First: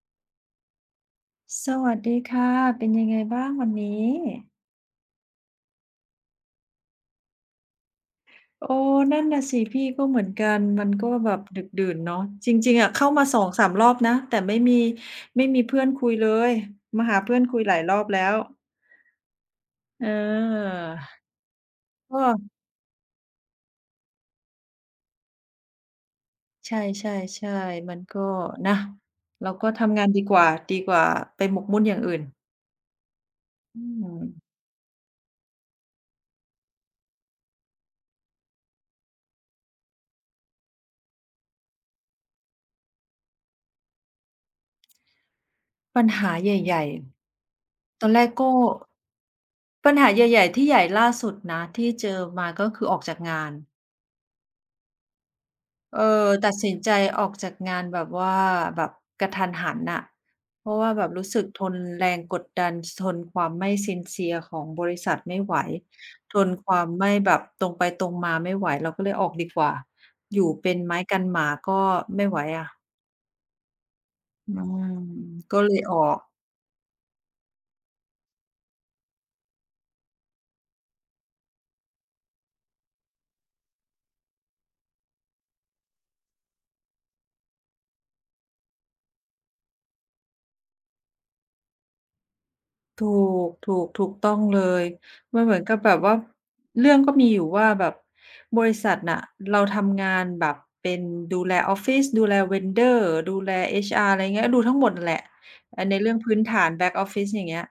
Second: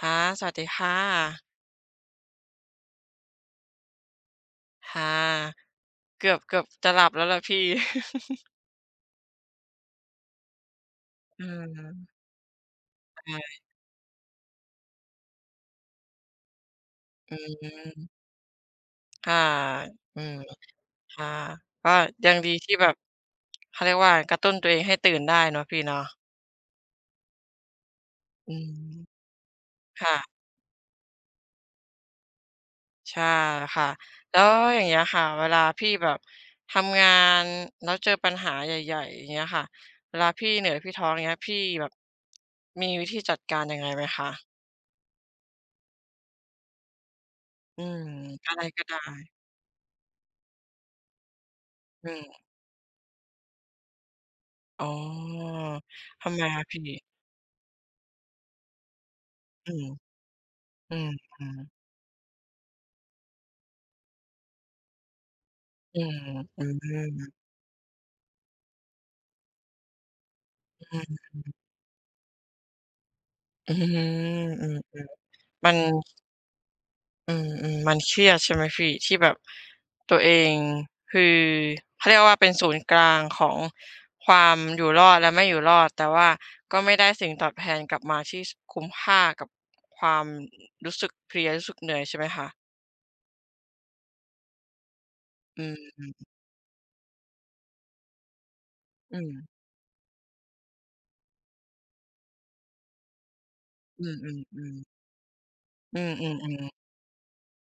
ค่ะสวัสดีค่ะสวัสดีค่ะเป็นยังไงบ้างวันนี้ค่ะเกือบจะหลับแล้วล่ะพี่ โอ้นั่นน่ะสิพี่ก็เหมือนกันมันก็แบบอืดึกดื่นเนาะมจริงๆอะเข้ามาสสองค่ะสามรอบนะแต่ไม่มีเพื่อนคุยเลยมาหาอืเพื่อนคุยหลายรอบแล้มวค่ะเอืมออค่ะก็ก็ยังดีที่แบบเขาเรียกว่ากระตุ้นตัวเองให้ตื่นได้เนาะพี่เนาะใช่ๆๆมันก็อืนะมเราก็ทำงานค่ะดีกว่าไปหมกมุ่นอย่างอื่นใช่อืค่ะแล้วมอย่างเงี้ยค่ะเวลาพี่แบบทำงานแล้วเจอปัญหาใหญ่ๆอย่างเงี้ยค่ะเวลาพี่เหนื่อยพี่ท้ออย่างเงี้ยพี่แบบมีวิธีจัดการยังไงไหมคะปัญหาใหญ่อืมๆตอนแรกก็อะไรก็ได้ปัญหาใหญ่ๆที่ใหญ่ล่าสุดนะที่เจอือม มาก็คือออกจากงาน อ๋อเออทำไมตัดอะสินพี่ใจออกจากงานแบบว่าแบบกะทันอืหันมน่ะเพราะว่าอืแบมบรู้สึอืกมทนแรงกดดันทนความไม่ sincere ของบริษัทไม่ไหวอืมทนอืคมวาอืมมไม่แบบตรงไปตรงมาไม่ไหวเราก็เลยออกดีกว่าอยู่เป็นไม้กันหมาก็ไม่ไหวอะอืมอือมก็มัเลนยออก อืมอืมมันเครียดใช่ไหมพี่ที่แบบตัวเองคือเขาเรียกว่าเป็นศูนย์กลางของความอยู่รอดและไม่อยู่รอดแต่ว่าก็ไม่ได้สิ่งตอบแทนกลับมาที่สคุ้มค่ากับความรู้สึกเพลียรู้สึกเหนื่อยใช่ไหมคะถูถูกต้องเลยมันเหมือือนกับแบม บว่าเรื่องก็มีอยู่ว่าแบบบริษัทอืน่ะมเราทำงานแบบเป็นดูแลออฟฟิศดูแล vendor ดูแล อื HR อะไรเงี้ยดูทั้องๆหๆมดนั่นแหละอ่าในอืเรื่องอพื้นฐาน ๆๆ back office อย่างเงี้ย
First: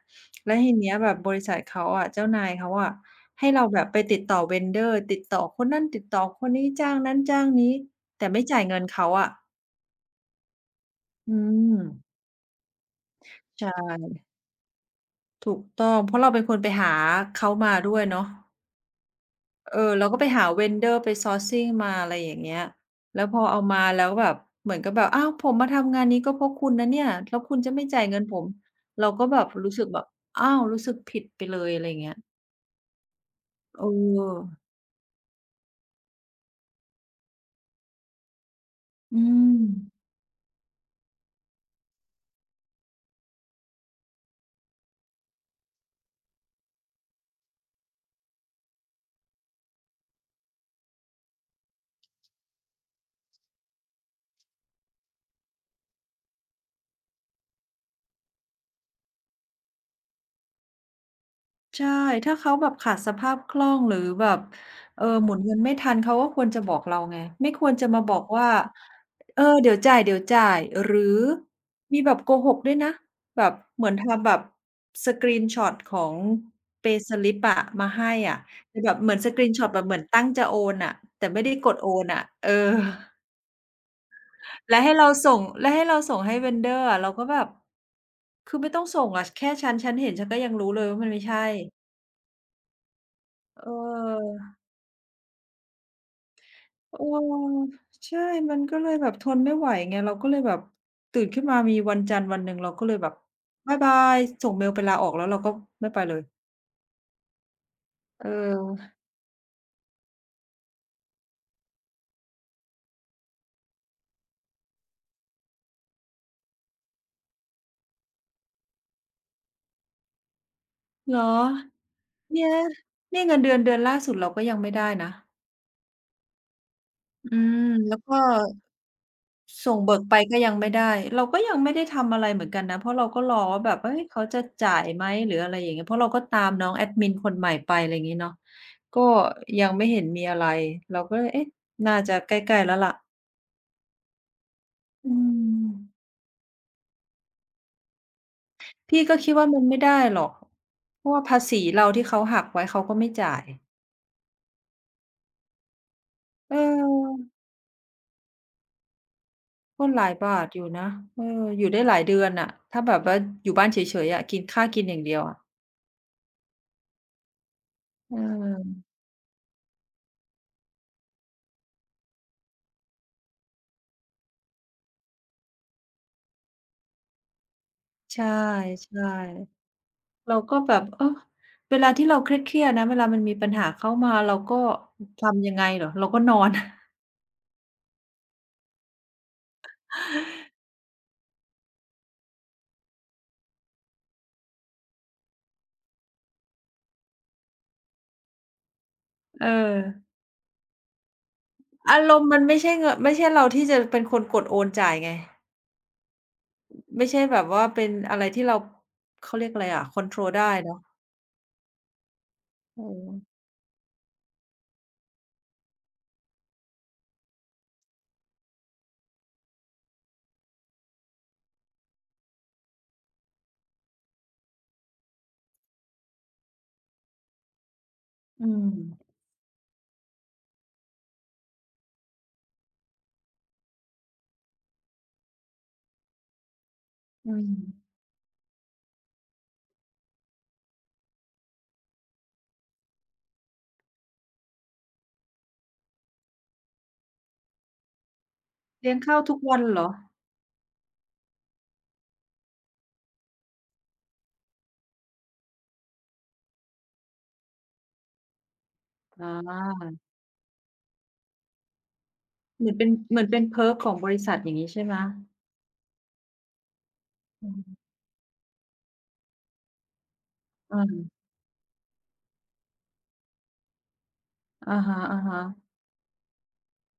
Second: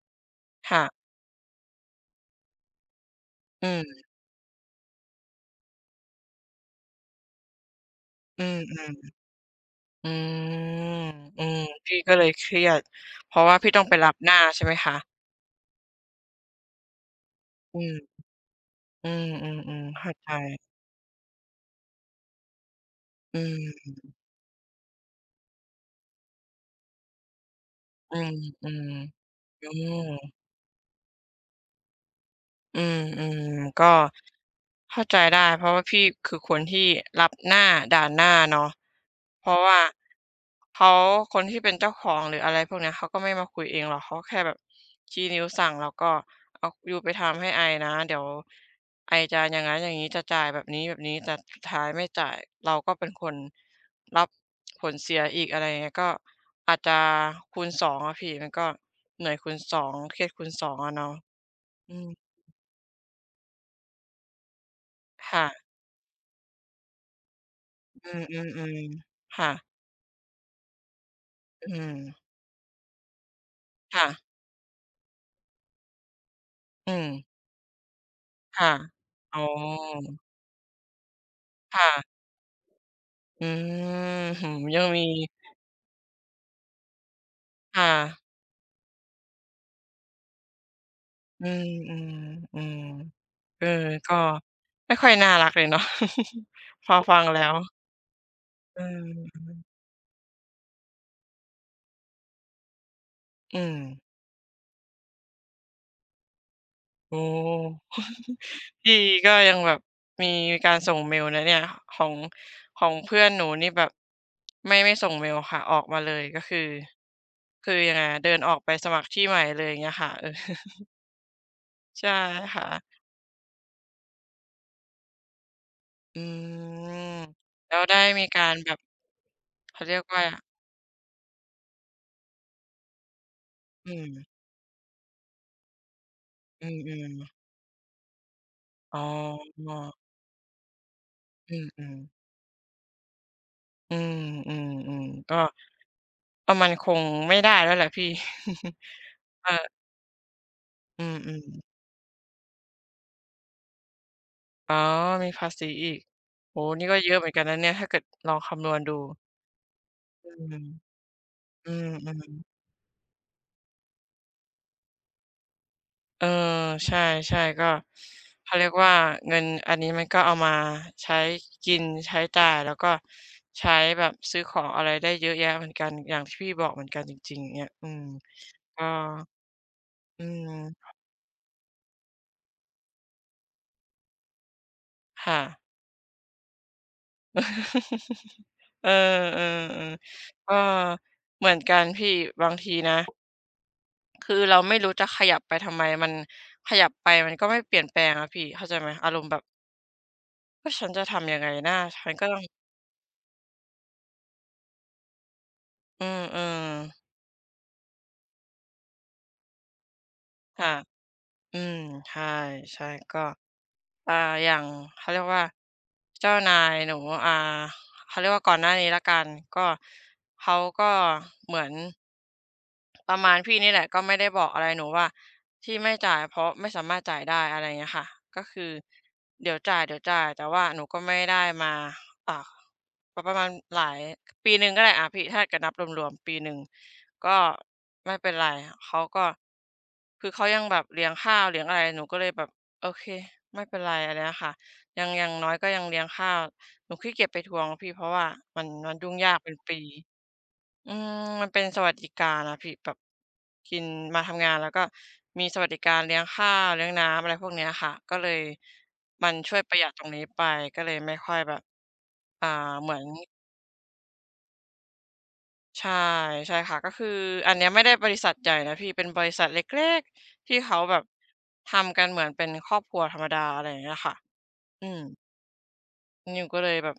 แล้วทีค่ะเนี้ยแบบบริษัทเขาอะเจ้านายเขาอะให้เราอืแบบไปมติดต่อ vendor ติดต่อคนนั้นติดต่อคนนี้จ้างนั้นจ้างนี้แต่อืไม่จ่ามยเงินเขาๆ อะอืมอือืมมพี่ก็เลยเครียดเพราะว่าใชพี่ต้องไปรับ่หน้าใช่ไหมคะถูกต้องเพราะเราเป็นคนไปหาเขามาอืด้วยมเนาะ อืเอมๆอๆเราเข้าก็ไปใจหา vendor ไป sourcing มาอะไรอย่างเงี้ยแล้วพอือเอามามแล้วแบบเหมือนกับแบบอ้าวผมมาทำงานนี้ก็เพราะคุณนะเนี่ยแล้วคุณจะไม่จ่ายอืเงินมผมอืมเราก็แบบอืรู้สึกแบบม อ้าวรู้สึกผิดไปเลยอะไรอย่างเงี้ยอืมอืมเอก็อเข้าใจได้เพราะว่าพี่คือคนที่รับหน้าด่านหน้าเนาะอืเพราะว่าม เขาคนที่เป็นเจ้าของหรืออะไรพวกเนี้ยเขาก็ไม่มาคุยเองหรอกเขาแค่แบบชี้นิ้วสั่งแล้วก็เอายูไปทำให้ไอนะเดี๋ยวไอจะอย่างงั้นอย่างงี้จะจ่ายแบบนี้แบบนี้แต่สุดท้ายไม่จ่ายเราก็เป็นคนรับผลเสียอีกอะไรอย่างเงี้ยก็อาจจะคูณสองอะพี่มันก็เหนื่อยคูณสองเครียดคูณ2องอะเนาะใช่อืมถ้าเขาแบบขาดสภาพคล่องหรือแบบเออหมุนค่ะ เงินไม่ทันเขาก็ควรจะบอกเราไงไม่ควรจะมาอืบอมกอืมว่าอืมเออค่ะเดี๋ยวจ่ายเดี๋ยวจ่ายหรืออืมมีแบบโกหกด้วยนะแบบเหมือนค่ะทำแบบสกรีนช็อตของ อื pay ม slip อะมาให้อะค่ะคือแบบเหมือนสอ๋กอรีนช็อตแบบเหมือนตั้งจะโอนอะแต่ไม่ได้กดโอค่ะนอะเอออืมหือและยังให้มีเราส่งและให้เราส่งให้ vendor อะเราก็แบบค่ะคือไม่ต้องส่งอะแค่ฉันเห็นฉันก็ยังรู้เลยว่ามันไม่อืใช่มอืมอืมเอเอก็ออ ไม่ค่อยน่ารักเลยเนาะ พเอฟังแล้วออใช่มันก็เอเลยแบบทนอไม่ไหวไงเราก็เลยแบบตื่นขึ้นมามีวันจันทร์วันหนึ่งเราก็เลยแบบอืม บ๊ายบายส่งเมลไปลาออกแล้วเราก็ไม่ไปเลยโอ้ เอ พี่อก็ยังแบบมีการส่งเมลนะเนี่ยของของเพื่อนหนูนี่แบบไม่ส่งเมลค่ะออกมาเลยก็คือคือยังไงอะเดินออกไปสมัครที่ใหม่เลยอย่างเงี้ยค่ะเออ เหรอใช่เนี่ยค่ะเนี่ยเงินเดือนเดือนล่าสุดเราก็ยังไม่ได้นะอืมอืมแล้วแล้วได้ก็มีการแบบส่งเขาเรีเบิยกกไปว่าก็ยังไม่ได้เราก็ยังไม่ได้ทำอะไรเหมือนกันนะเพราะเราก็รอว่าแบบอืเฮ้ยมเขาจะจ่ายไหมหรืออะไรอย่างเงี้ยเพราะเราก็ตามน้อืองมแอดอืมิมนคนใหม่ไปอะไรอย่างงี้เนาะอ๋อก็ยังไม่เห็นมีอะไรเราก็เลยเอ๊ะอืมอืมน่าจะใกล้ๆแล้วล่ะ อืมอืมอืมอืก็มก็มันคงไม่ได้แล้วแหละพี่ พี่ก็คิดเอว่าอมันไม่ได้หรอกอืเพราะมว่าอืภาม ษีเราที่เขาหักไว้เขาก็ไม่จ่ายอ๋อมีภาษีอีกเโอ้โฮนี่ก็เยอะเหออมือนกันนะเนี่ยถ้าเกิดลองคำนวณดูก็หลายอืบาทอมยู่นะเออออืยู่ได้มหลายอืเดืมอนอะถ้าแบบว่าอยู่บ้านเฉยๆอะกินข้าวกินอย่างเดียวอะเออ ใช่ๆก็เเขาเรียกออว่าเงินอันนี้มันก็เอามาใช้กิน ใช้จ่ายแล้วก็ใช้แบบซื้อของอะไรได้เยอะแยะเหมือนกันอย่างที่พี่บอกเหมือนกันจริงๆอย่างเงี้ยใช่ก็ใช่อืเรามก็แบบเออเวลาที่เราเครียดๆนะเวลามันมีปัญหาเข้ามาเราก็ค่ะ ทำยังไงเหรอเราก็นอน เออๆๆก็เหมือนกันพี่บางทีนะ คือเราไม่รู้จะขยับไปทำไมมันขยับไปมันก็ไม่เปลี่ยนแปลงอะพี่เข้าใจไหมอารมณ์แบบเออว่าฉันจะทำยังไงนะอาฉัรนมก็ณ์ต้มัอนงไม่ใช่เงินไม่ใช่เราที่จะเป็นคนกดโอนจ่ายไง อืมไม่ๆใช่แบบว่าเป็นอะไรที่เราเขาเรียกอะไรอะคอนโทรลได้ค่ะเนาะอืมใช่เอใช่อก็ อ่าอย่างเขาเรียกว่าเจ้านายหนูอ่าเขาเรียกว่าก่อนหน้านี้แล้วกันก็เขาก็เหมือนประมาณพี่นี่แหละก็ไม่ได้บอกอะไรหนูว่าที่ไม่จ่ายเพราะไม่สามารถจ่ายได้อะไรอย่างเงี้ยค่ะก็อืคือมเดี๋ยวจ่ายเดี๋ยวจ่ายแต่ว่าหนูก็ไม่ได้มาอ่าปประมาณหลายปีหนึ่งก็ได้อ่าพี่ถ้าเกิดนับรวมๆปีหนึ่งอืก็มไม่เป็นไรเขาก็คือเขายังแบบเลี้ยงข้าวเลี้ยงอะไรหนูก็เลยแบบ โอเคไม่เป็นไรอันเนี้ยค่ะยังอย่างน้อยก็ยังเลี้ยงข้าวหนูขี้เกียจไปทวงพี่เพราะว่ามัเลี้นยงยุ่งข้าวยาทุกกเป็นวันเหปีรออืมมันเป็นสวัสดิการอะพี่แบบกินมาทำงานแล้วก็มีสวัสดิการเลี้ยงข้าวเลี้ยงน้ำอะไรพวกเนี้ยค่ะก็เลยอมันช่วยประหยัดาตรงนี้ไปก็เลยไม่ค่อยแบบอ่าเหมือนเป็เหนมือนเหมือนเป็น perk ของบริษัทอย่างงี้ใช่ไหมใช่ใช่ค่ะก็คืออือันเนี้ยไม่ได้มบริษัทใหญ่นะพี่เป็นบริษัทเล็กๆที่เอเขาแบบอทำกันเหมือนเป็นครอบครัวธรรมดาอะไรอย่างเงี้ยค่ะอะอืฮะม ๆนิวก็เลยแบบ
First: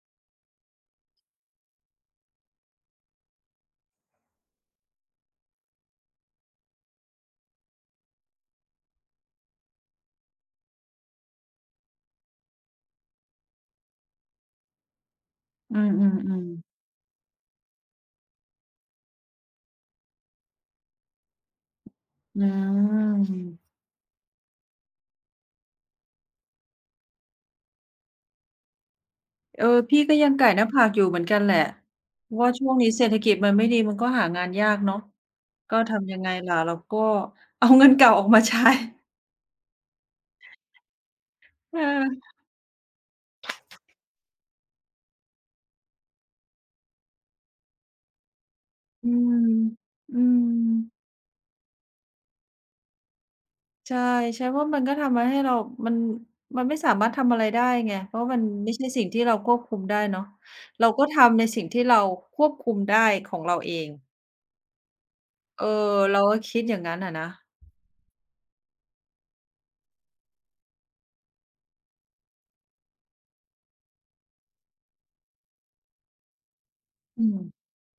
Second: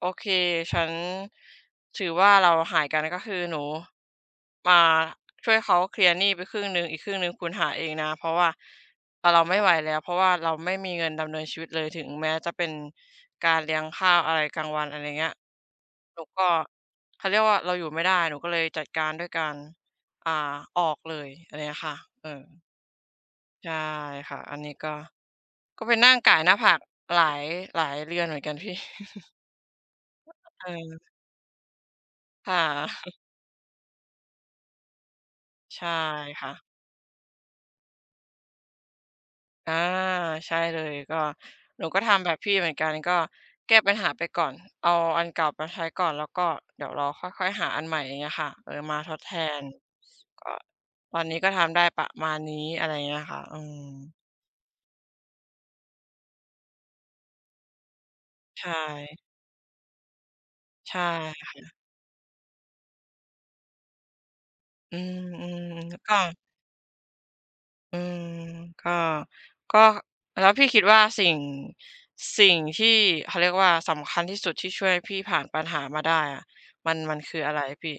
โอเคฉันถือว่าเราหายกันก็คือหนูมาช่วยเขาเคลียร์หนี้ไปครึ่งหนึ่งอีกครึ่งหนึ่งคุณหาเองนะเพราะว่าเราไม่ไหวแล้วเพราะว่าเราไม่มีเงินดำเนินชีวิตเลยถึงแม้จะเป็นการเลี้ยงข้าวอะไรกลางวันอะไรเงี้ยอืหนูมก็ๆๆเขาเรียกว่าเราอยู่ไม่ได้หนูก็เลยจัดการด้วยการอ่าออกเลยอะไรเงี้ยค่ะเออือมใช่ค่ะอันนี้ก็ก็เปนนั่งก่ายหน้าผากหลายหลายเรือนเหมือนกันพี่ เออพี่ก็ยังไก่หน้าผากอยู่เออ เหมือนกันแหละเพราะว่าค่ช่วงนี้เศระษฐกิจมันไม่ดีมันก็หางานยากเนาะก็ใช่ทำยังไงค่ะล่ะเราก็เอาเงินเก่าออกมาใช้ อาใช่เลยก็เหนูก็ทำอแบอบพี่เหมือนกันก็แก้ปัญหาไปก่อนเอาอันเก่ามาใช้ก่อนแล้วก็เดี๋ยวเราค่อยๆหาอันใหม่อย่างเงี้ยค่ะเออมาอืทดแทมนอืก็ม ตอนนี้ก็ทำได้ประมาณนี้อะไรเงี้ยค่ะอืใช่มใช่เพราะมันก็ทำมาให้เรามันมันไม่สามารถทำอะไรได้ไงเพราะมันใช่ไม่ใช่สิ่งที่เราควบคุมได้เนาะเราใช่ก็ทำในสิ่งที่เราควบคุมได้ของเราเองอืเอมอๆก็ เราก็คิดอย่างนั้นอะนะอืมก็ก็แล้วพี่คิดว่าสิ่งสิ่งที่เขาเรียกว่าสำคัญที่สุดที่ช่วยพี่ผ่านปัญหามาได้อะมันอืคือมอะไรพี่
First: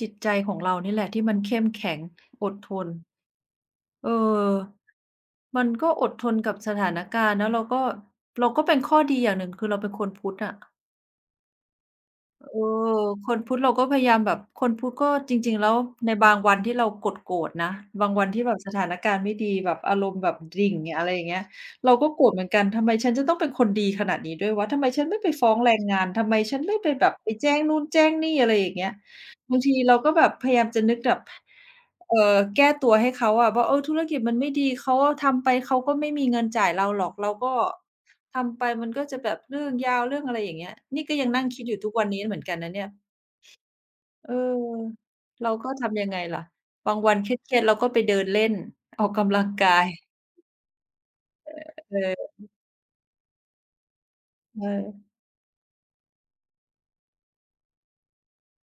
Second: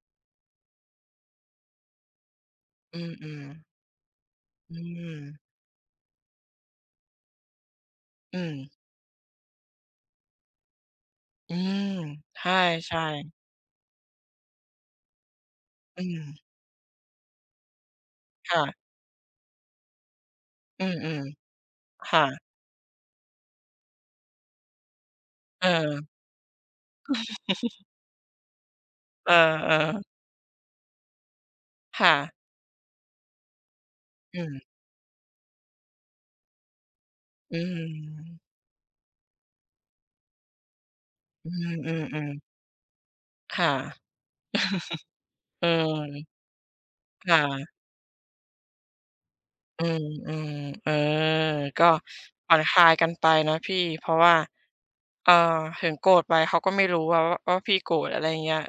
จิตใจของเรานี่แหละที่มันเข้มแข็งอดทนอืมๆเอออืมมันก็อดทนกับสถานการณ์แล้วเราก็อืเรามก็เป็นข้อดีอย่างหนึ่งคือเราเป็นคนพุทธอะ อืมใเออช่คนๆพุทธเราก็พยายามแบบคนพุทธก็จริงๆแล้วอืในมบางวันที่เราโกรธๆนะบางวันที่แบบค่ะสถานการณ์ไม่ดีแบบอารมณ์แบบดิ่งอือะไรอมย่างเงี้ยเราก็ๆโกค่ะรธเหมือนกันทำไมฉันจะต้องเป็นคนดีขนาดนี้ด้วยวะทำไมฉันไม่ไปฟ้องเแรงงานออทำไมฉันไม่ไปแบบไปแจ้งนู่นแจ้งนี่อะไรอย่างเงี้ยเออบางทีเราก็ๆแบบพยายามจะนึกแบบค่ะเอ่อแก้ตัวให้เขาอะว่าเออธุรกิจมันอืไม่มดีเขาทำไปเขาก็ไม่มีเงินจ่ายเราหรอกเราอืก็ มทำไปมันก็จะแบบเรื่องยาวเรื่องอะไรอย่างเงี้ยนี่ก็ยังนั่งอืคิดอยู่ทุกวันนี้มเหมือนๆๆกันนะเนี่ยค่ะเออเราเอก็ทำยังไงอล่ะบางวันเครียดๆค่ะเราก็ไปเดินเล่นออกกำลังกาอืยมๆเออก็เออผ่อนคลายกันไปนะพี่เพราะว่า เออเออถึงโกรธไปเขาก็ไม่รู้ว่าพี่โกรธอะไรอย่างเงี้ย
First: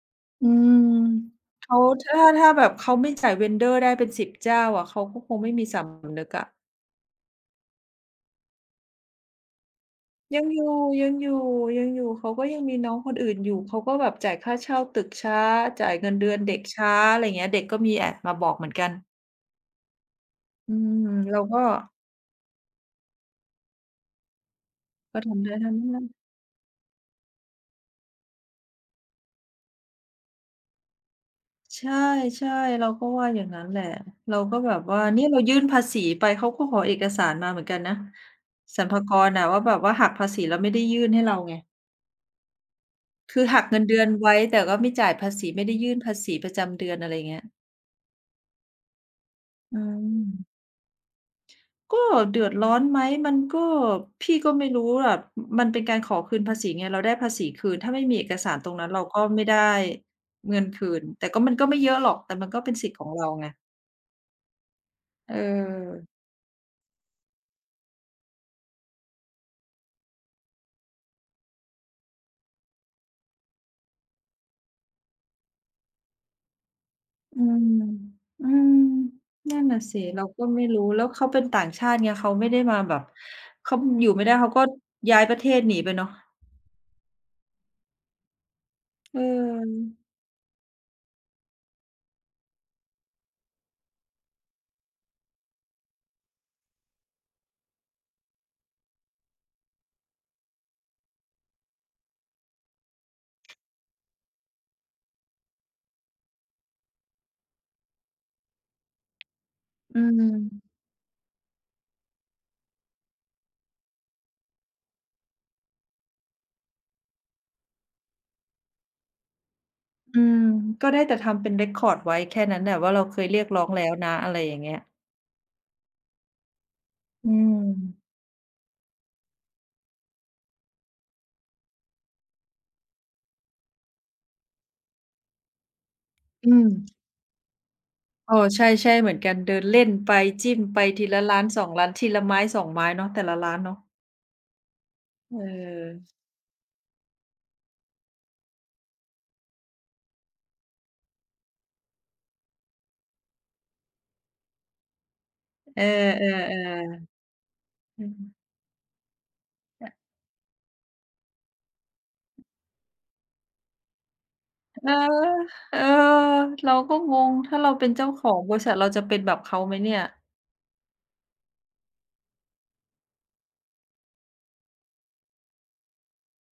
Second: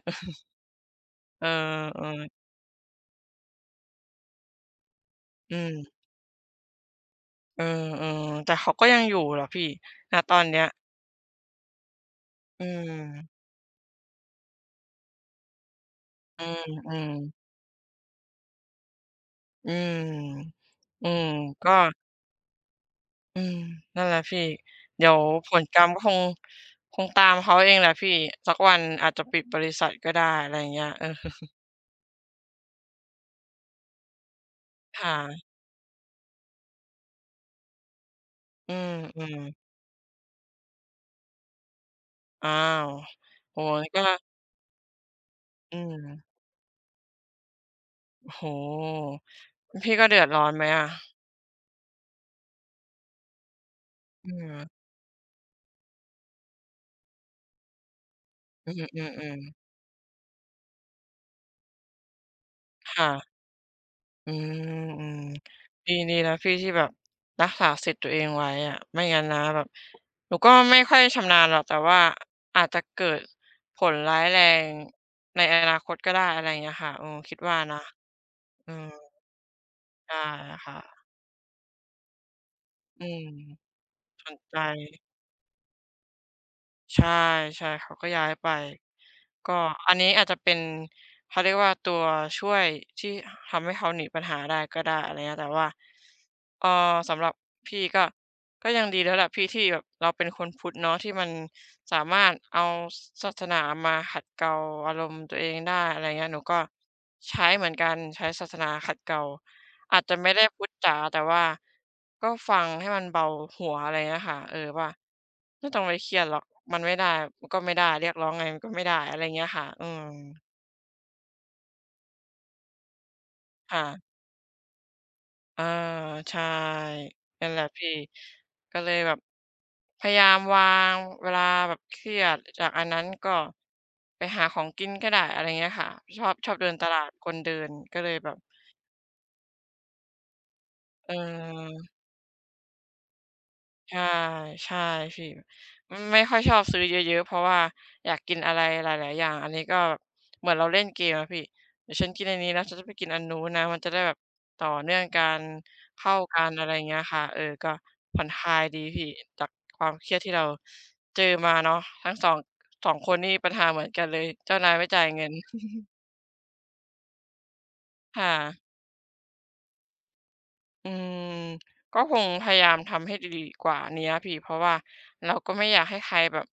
อืมเออเขาๆออถ้าแบบเขาไม่จ่าย vendor ได้เป็น10เจ้าอะเขาก็คงไม่อืมีสมำนึกอะเออๆแต่เขาก็ยังอยู่เหรอพี่ณตอยันงอเนี้ยยู่ยังอยู่ยังอยู่เขาก็ยังอืมีน้องคนอื่นมอยู่เขาก็แบบจ่ายค่าเช่าตึกช้าจ่ายเงินเดือนอืเด็กช้ามอะไรอๆย่างเงี้ยเด็กก็มีแอบมาบอกเหมือนกันอืมอืมอืมเราก็ ก็อืมนั่นแหละพี่เดี๋ยวก็ทำผได้ลทั้กงรรมก็นั้นคงตามเขาเองแหละพี่สักวันอาจจะปิดบริษัทก็ได้อะไรอย่างเงี้ยเออ ใช่ๆเราก็ว่าอย่างนั้นแหละเราก็แบบว่าเนี่ยเราค่ะยื่นภาษีไปเขาก็ขอเอกสารมาเหมือนกันนะอืสรรพากรน่ะว่ามแบบว่าหักภาษีแล้วไม่ได้ยื่นให้เราไงๆอ้าวคือโอ้หักโฮเงินเดืก็อนไว้แต่ก็ไม่จ่ายภาษีไม่ได้อืยื่นมภาษีประจำเดือนอะไรเงี้ยโอ้โฮอืพี่ก็เดือดร้อนมไหมอะก็เดือดร้อนไหมมันก็อืพี่ก็ไม่ม รู้อะมันเป็นการขอคืนภาษีไงเราได้ภาษีคืนถ้าไม่มีเอกสารตอืรมงนั้นๆมเราก็อืมไม่ได้เงินคืนแต่ก็มันก็ไม่เยอะหรอกแต่มันก็เป็นสิทธิ์ขอค่ะงเราไงอืมอืมเออ ดีแล้วพี่ที่แบบรักษาสิทธิ์ตัวเองไว้อะไม่งั้นนะแบบหนูก็ไม่ค่อยชำนาญหรอกแต่ว่าอาจจะเกิดผลร้ายแรงในอนาคตก็ได้อะไรอย่างเงี้ยค่ะเออคิดอืมว่านะอือืมมนั่นน่ะสิเราได้ก็ไม่รู้แล้ค่ะวเขาเป็นต่างชาติไงเขาไม่ได้มาแบบอืมเขาอยู่สไม่ได้นเขาใจ ก็ย้ายประเทศหนีไปเนาะใช่ใช่เขาก็ย้ายไปเก็ออัอนนี้อาจจะเป็นเขาเรียกว่าตัวช่วยที่ทำให้เขาหนีปัญหาได้ก็ได้อะไรเงี้ยแต่ว่าเอ่อสำหรับพี่ก็ยังดีแล้วแหละพี่ที่แบบเราเป็นคนพุทธเนาะที่มันสามารถเอาศาสนามาขัดเกลาอารมณ์ตัวเองได้อะไรเงี้ยหนูก็ใช้เหมือนกันใช้ศาสนาขัดเกลา อือาจจะไม่ได้พูดมจ๋าแต่ว่าก็ฟังให้มันเบาหัวอะไรเงี้ยค่ะเออว่าไม่ต้องไปเครียดหรอกมันไม่ได้มันก็ไม่ได้เรียกร้องไงมันก็ไม่ได้อะไรเงี้ยค่ะอืมอืมก็ได้แต่ทำเป็น record ไว้แค่นั้นแหละว่าเราเคยเรียกร้องแล้ค่ะวนะอะไรอย่างเงี้ยอาใช่อืนั่นแหละพี่มก็เลยแบบพยายามวางเวลาแบบเครียดจากอันนั้นก็ไปหาของกินก็ได้อะไรเงี้ยค่ะชอบชอือบเดิมนตลาดคนเดินก็เลยแบเอบอใช่ๆเหมือนกันเดินเล่นไปจิ้มไปทีเอละร้านสองร้านอ ทีละไม้สองไม้เนาะแต่ละร้านเนาะใช่ใช่พี่เอืมออไม่ค่อยชอบซื้อเยอะๆเพราะว่าอยากกินอะไรหลายๆอย่างอันนี้ก็แบบเหมือนเราเล่นเกมอะพี่เดี๋ยวฉันกินอันนี้แล้วฉันจะไปกินอันนู้นนะมันจะได้แบบต่อเนื่องกันเอเข้าอๆกันอะไรอย่างเงี้ยๆค่ะเออก็อืม ผ่อนคลายดีพี่จากความเครียดที่เราเจอมาเนาะทั้งสองคนนี่ปัญหาเหมือนกันเลยเจ้านายไม่เออจ่ายเงิน เออ เราก็งงถ้าเราเป็นเจ้าขอค่ะ งบริษัทเราจะเป็นแบบเขาไหมเนี่ยอืมก็คงพยายามทำให้ดีกว่านี้อะพี่เพราะว่าเราก็ไม่อยากให้ใครแบบ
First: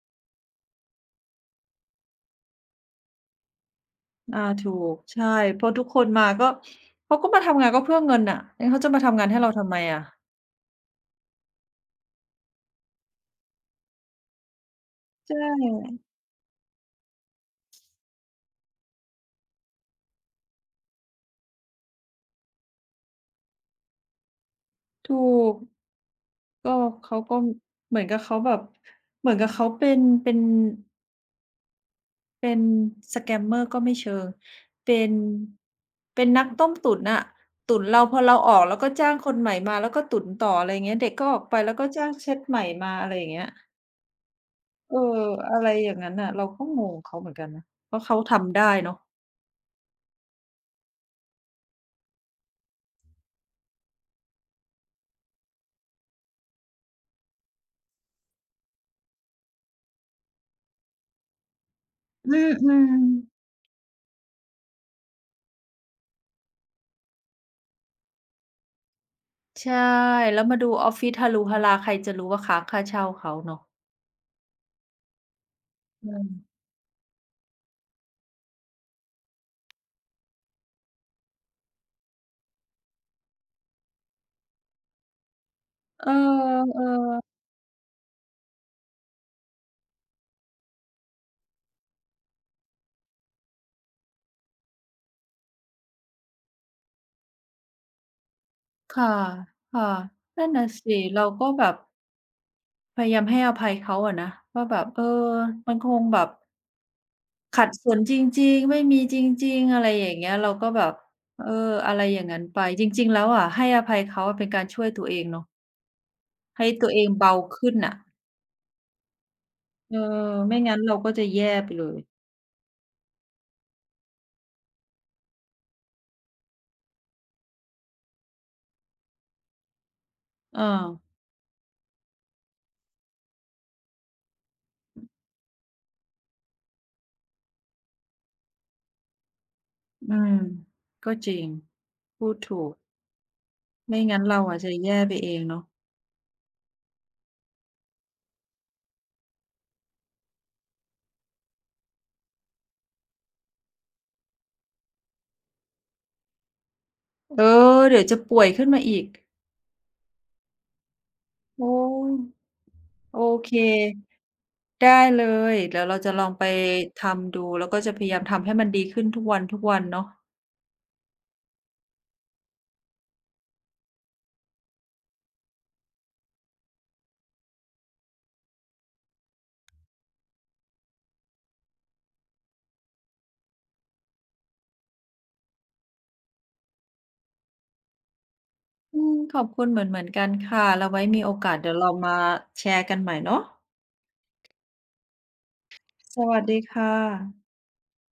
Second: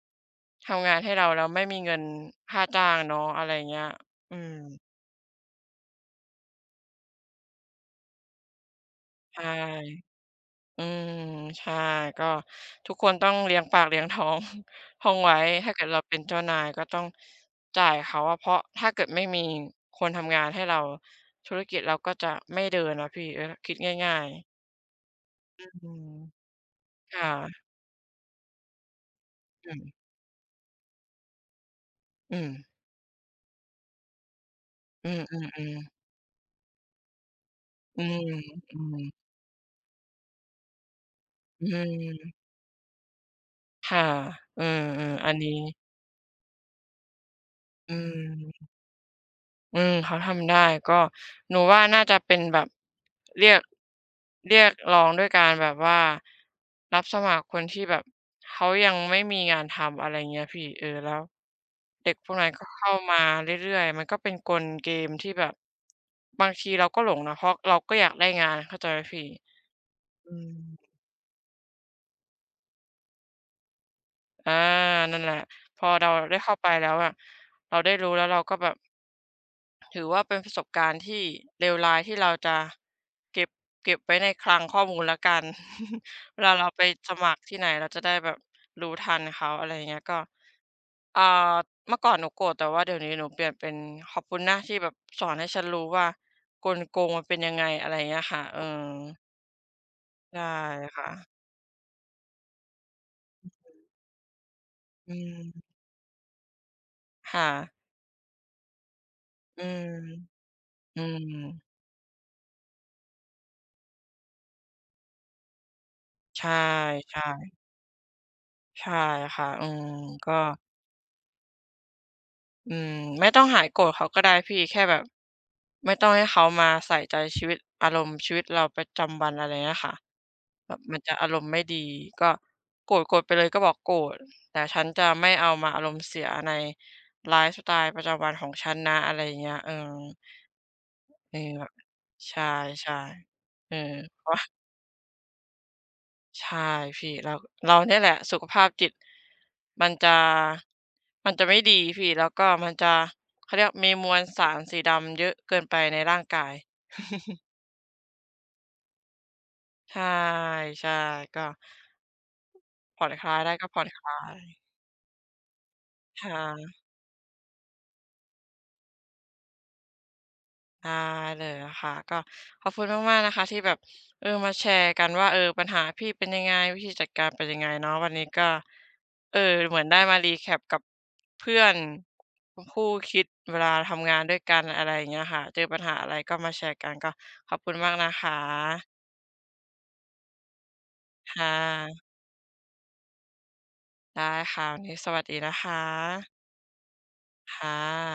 ทำงานให้เราแล้วไม่มีเงินค่าจ้างเนาะอะไรเงี้ยอือามถูกใช่ เพราะทุกคนมาก็เขาก็มาทำงานก็เพื่อเงินน่ะงั้นเขาจะมาทำงานใชให้เราทำไมอะ่อืมใช่ก็ทุกคนต้องเลี้ยงปากเลี้ยงท้อง ท้องไว้ใช่ ถ้าเกิดเราเป็นเจ้านายก็ต้องจ่ายเขาอะเพราะถ้าเกิดไม่มีคนทำงานให้เราธุรกิจเราก็จะไม่เดินอะพี่เออคิดง่ายถูกๆอืมก็เขาค่ะก็เหมือนกับเขาแบบเหมือนกับเขาอืเป็นมเป็นอืมเป็น scammer ก็ไม่เชิงเป็อืนมอืมอืม เป็นนักต้มตุ๋นน่ะตุ๋นอืเราพมอเราออกอืแล้วก็มจ้างคนใหม่มาแล้วก็ตุ๋นต่ออะไรอย่างเงี้ยเด็กก็ออกไปอืแล้วก็จ้าง c ม h e ใหม่มาอะไรอย่างเงี้ย ค่ะเออเออๆอันนี้อะไรอย่างนั้นน่ะเราก็งงเขาเหมือนกันนะเพอืราะเขาทำมได้เนาะอืมเขาทำได้ก็หนูว่าน่าจะเป็นแบบเรียกเรียกร้องด้วยการแบบว่ารับสมัครคนที่แบบเขายังไม่มีงานทำอะไรเงี้ยพี่เออแล้วเด็กพอืวกนั้นก็มเข้ามาเรื่อยๆมันก็เป็นกลเกมที่แบบบางทีเราก็หลงนะเพราะเราก็อยากได้งานเข้าใจไหมพี่ๆใช่อืแล้วมาดูออม ฟฟิศหรูหราใครจะรู้ว่าค้างค่าเช่าเขาเนาะอานั่นแหละพออืเราได้เข้ามไปแล้วอะเราได้รู้แล้วเราก็แบบถือว่าเป็นประสบการณ์ที่เลวร้ายที่เราจะเก็บเก็บไว้ในคลังข้อมูลแล้วกัน เเวลาเราออไปสมัครที่ไหนเราจะได้แบบรู้ทันเขาอะไรอย่างเงี้ยก็อ่าเมื่อก่อนหนูโกรธแต่ว่าเดี๋ยวนี้หนูเปลี่ยนเป็นขอบคุณนะที่แบบสอนให้ฉันรู้ว่ากลโกงมันเป็นยังไงอะไรอย่างเงี้ยค่ะเออๆค่ะค่ะใช่นั่นน่ะสิค่ะเราก็แบบพยายามให้อภัยเขาอะนะว่าแบบเออือมัมนคงแบบค่ะขัดสนจริงๆไม่มีจริงอืๆอะมไรอย่างเงี้ยเราก็แบบอืมเอออะไรอย่างงั้นไปจริงๆแล้วอะให้อภัยเขาอะเป็นการช่วยตัวเองเนาะใชให้ตัวเอง่เบาๆ ขึ้นน่ะ ใช่ค่ะอืมเออก็ไม่งั้นเราก็จะแย่ไปเลยอืมไม่ต้องหายโกรธเขาก็ได้พี่แค่แบบ ไม่ต้องให้เขามาใส่ใจชีวิตอารมณ์ชีวิตเราประจำวันอะไรเงี้ยค่ะเอแบบอมันจะอารมณ์ไม่ดี ก็โกรธไปเลยก็บอกโกรธแต่ฉันจะไม่เอามาอารมณ์เสียในไลฟ์สไตล์ประจำวันของฉันนะอะไรอย่างเงี้ยเอออืมก็จเออริงแบบพูดใชถูก่ๆเออ ไม่งั้นเราอาจจะแย่ไปเองเนาะใช่พี่เราเราเนี่ยแหละสุขภาพจิตมันจะมันจะไม่ดีพี่แล้วก็มันจะเขาเรียกมีมวลสารสีดำเยอะเกินไปในร่างกาย เออเดี๋ยวจะป่วยขึ้นมาอีกใช่ใช่ก็โอ้ยผ่อนโอคลายเคได้ก็ผ่อนคลายได้เลยเดี๋ยวเราจะลอใช่ งไปทำดูแล้วก็จะพยายามทำให้มันดีขึ้นทุกวันทุกวันเนาะได้เลยนะคะก็ขอบคุณมากๆนะคะที่แบบเออมาแชร์กันว่าเออปัญหาพี่เป็นยังไงวิธีจัดการเป็นยังไงเนาะวันนี้ก็เออเหมือนได้มารีแคปกับเพื่อนคู่คิดเวลาทำงานด้วยกันอะไรอย่างเงี้ยค่ะเจอปัญหาอะไรก็มาแชร์กันก็ขอบคุณมากนะคะอืมขอบคุณเหมือนกันค่ะแล้วไว้มีโอค่กาสเดี๋ยวเราะมาแชร์กันใหม่เนาะได้ค่ะวันนี้สวัสดีนะคะสวัสดีค่ะค่ะ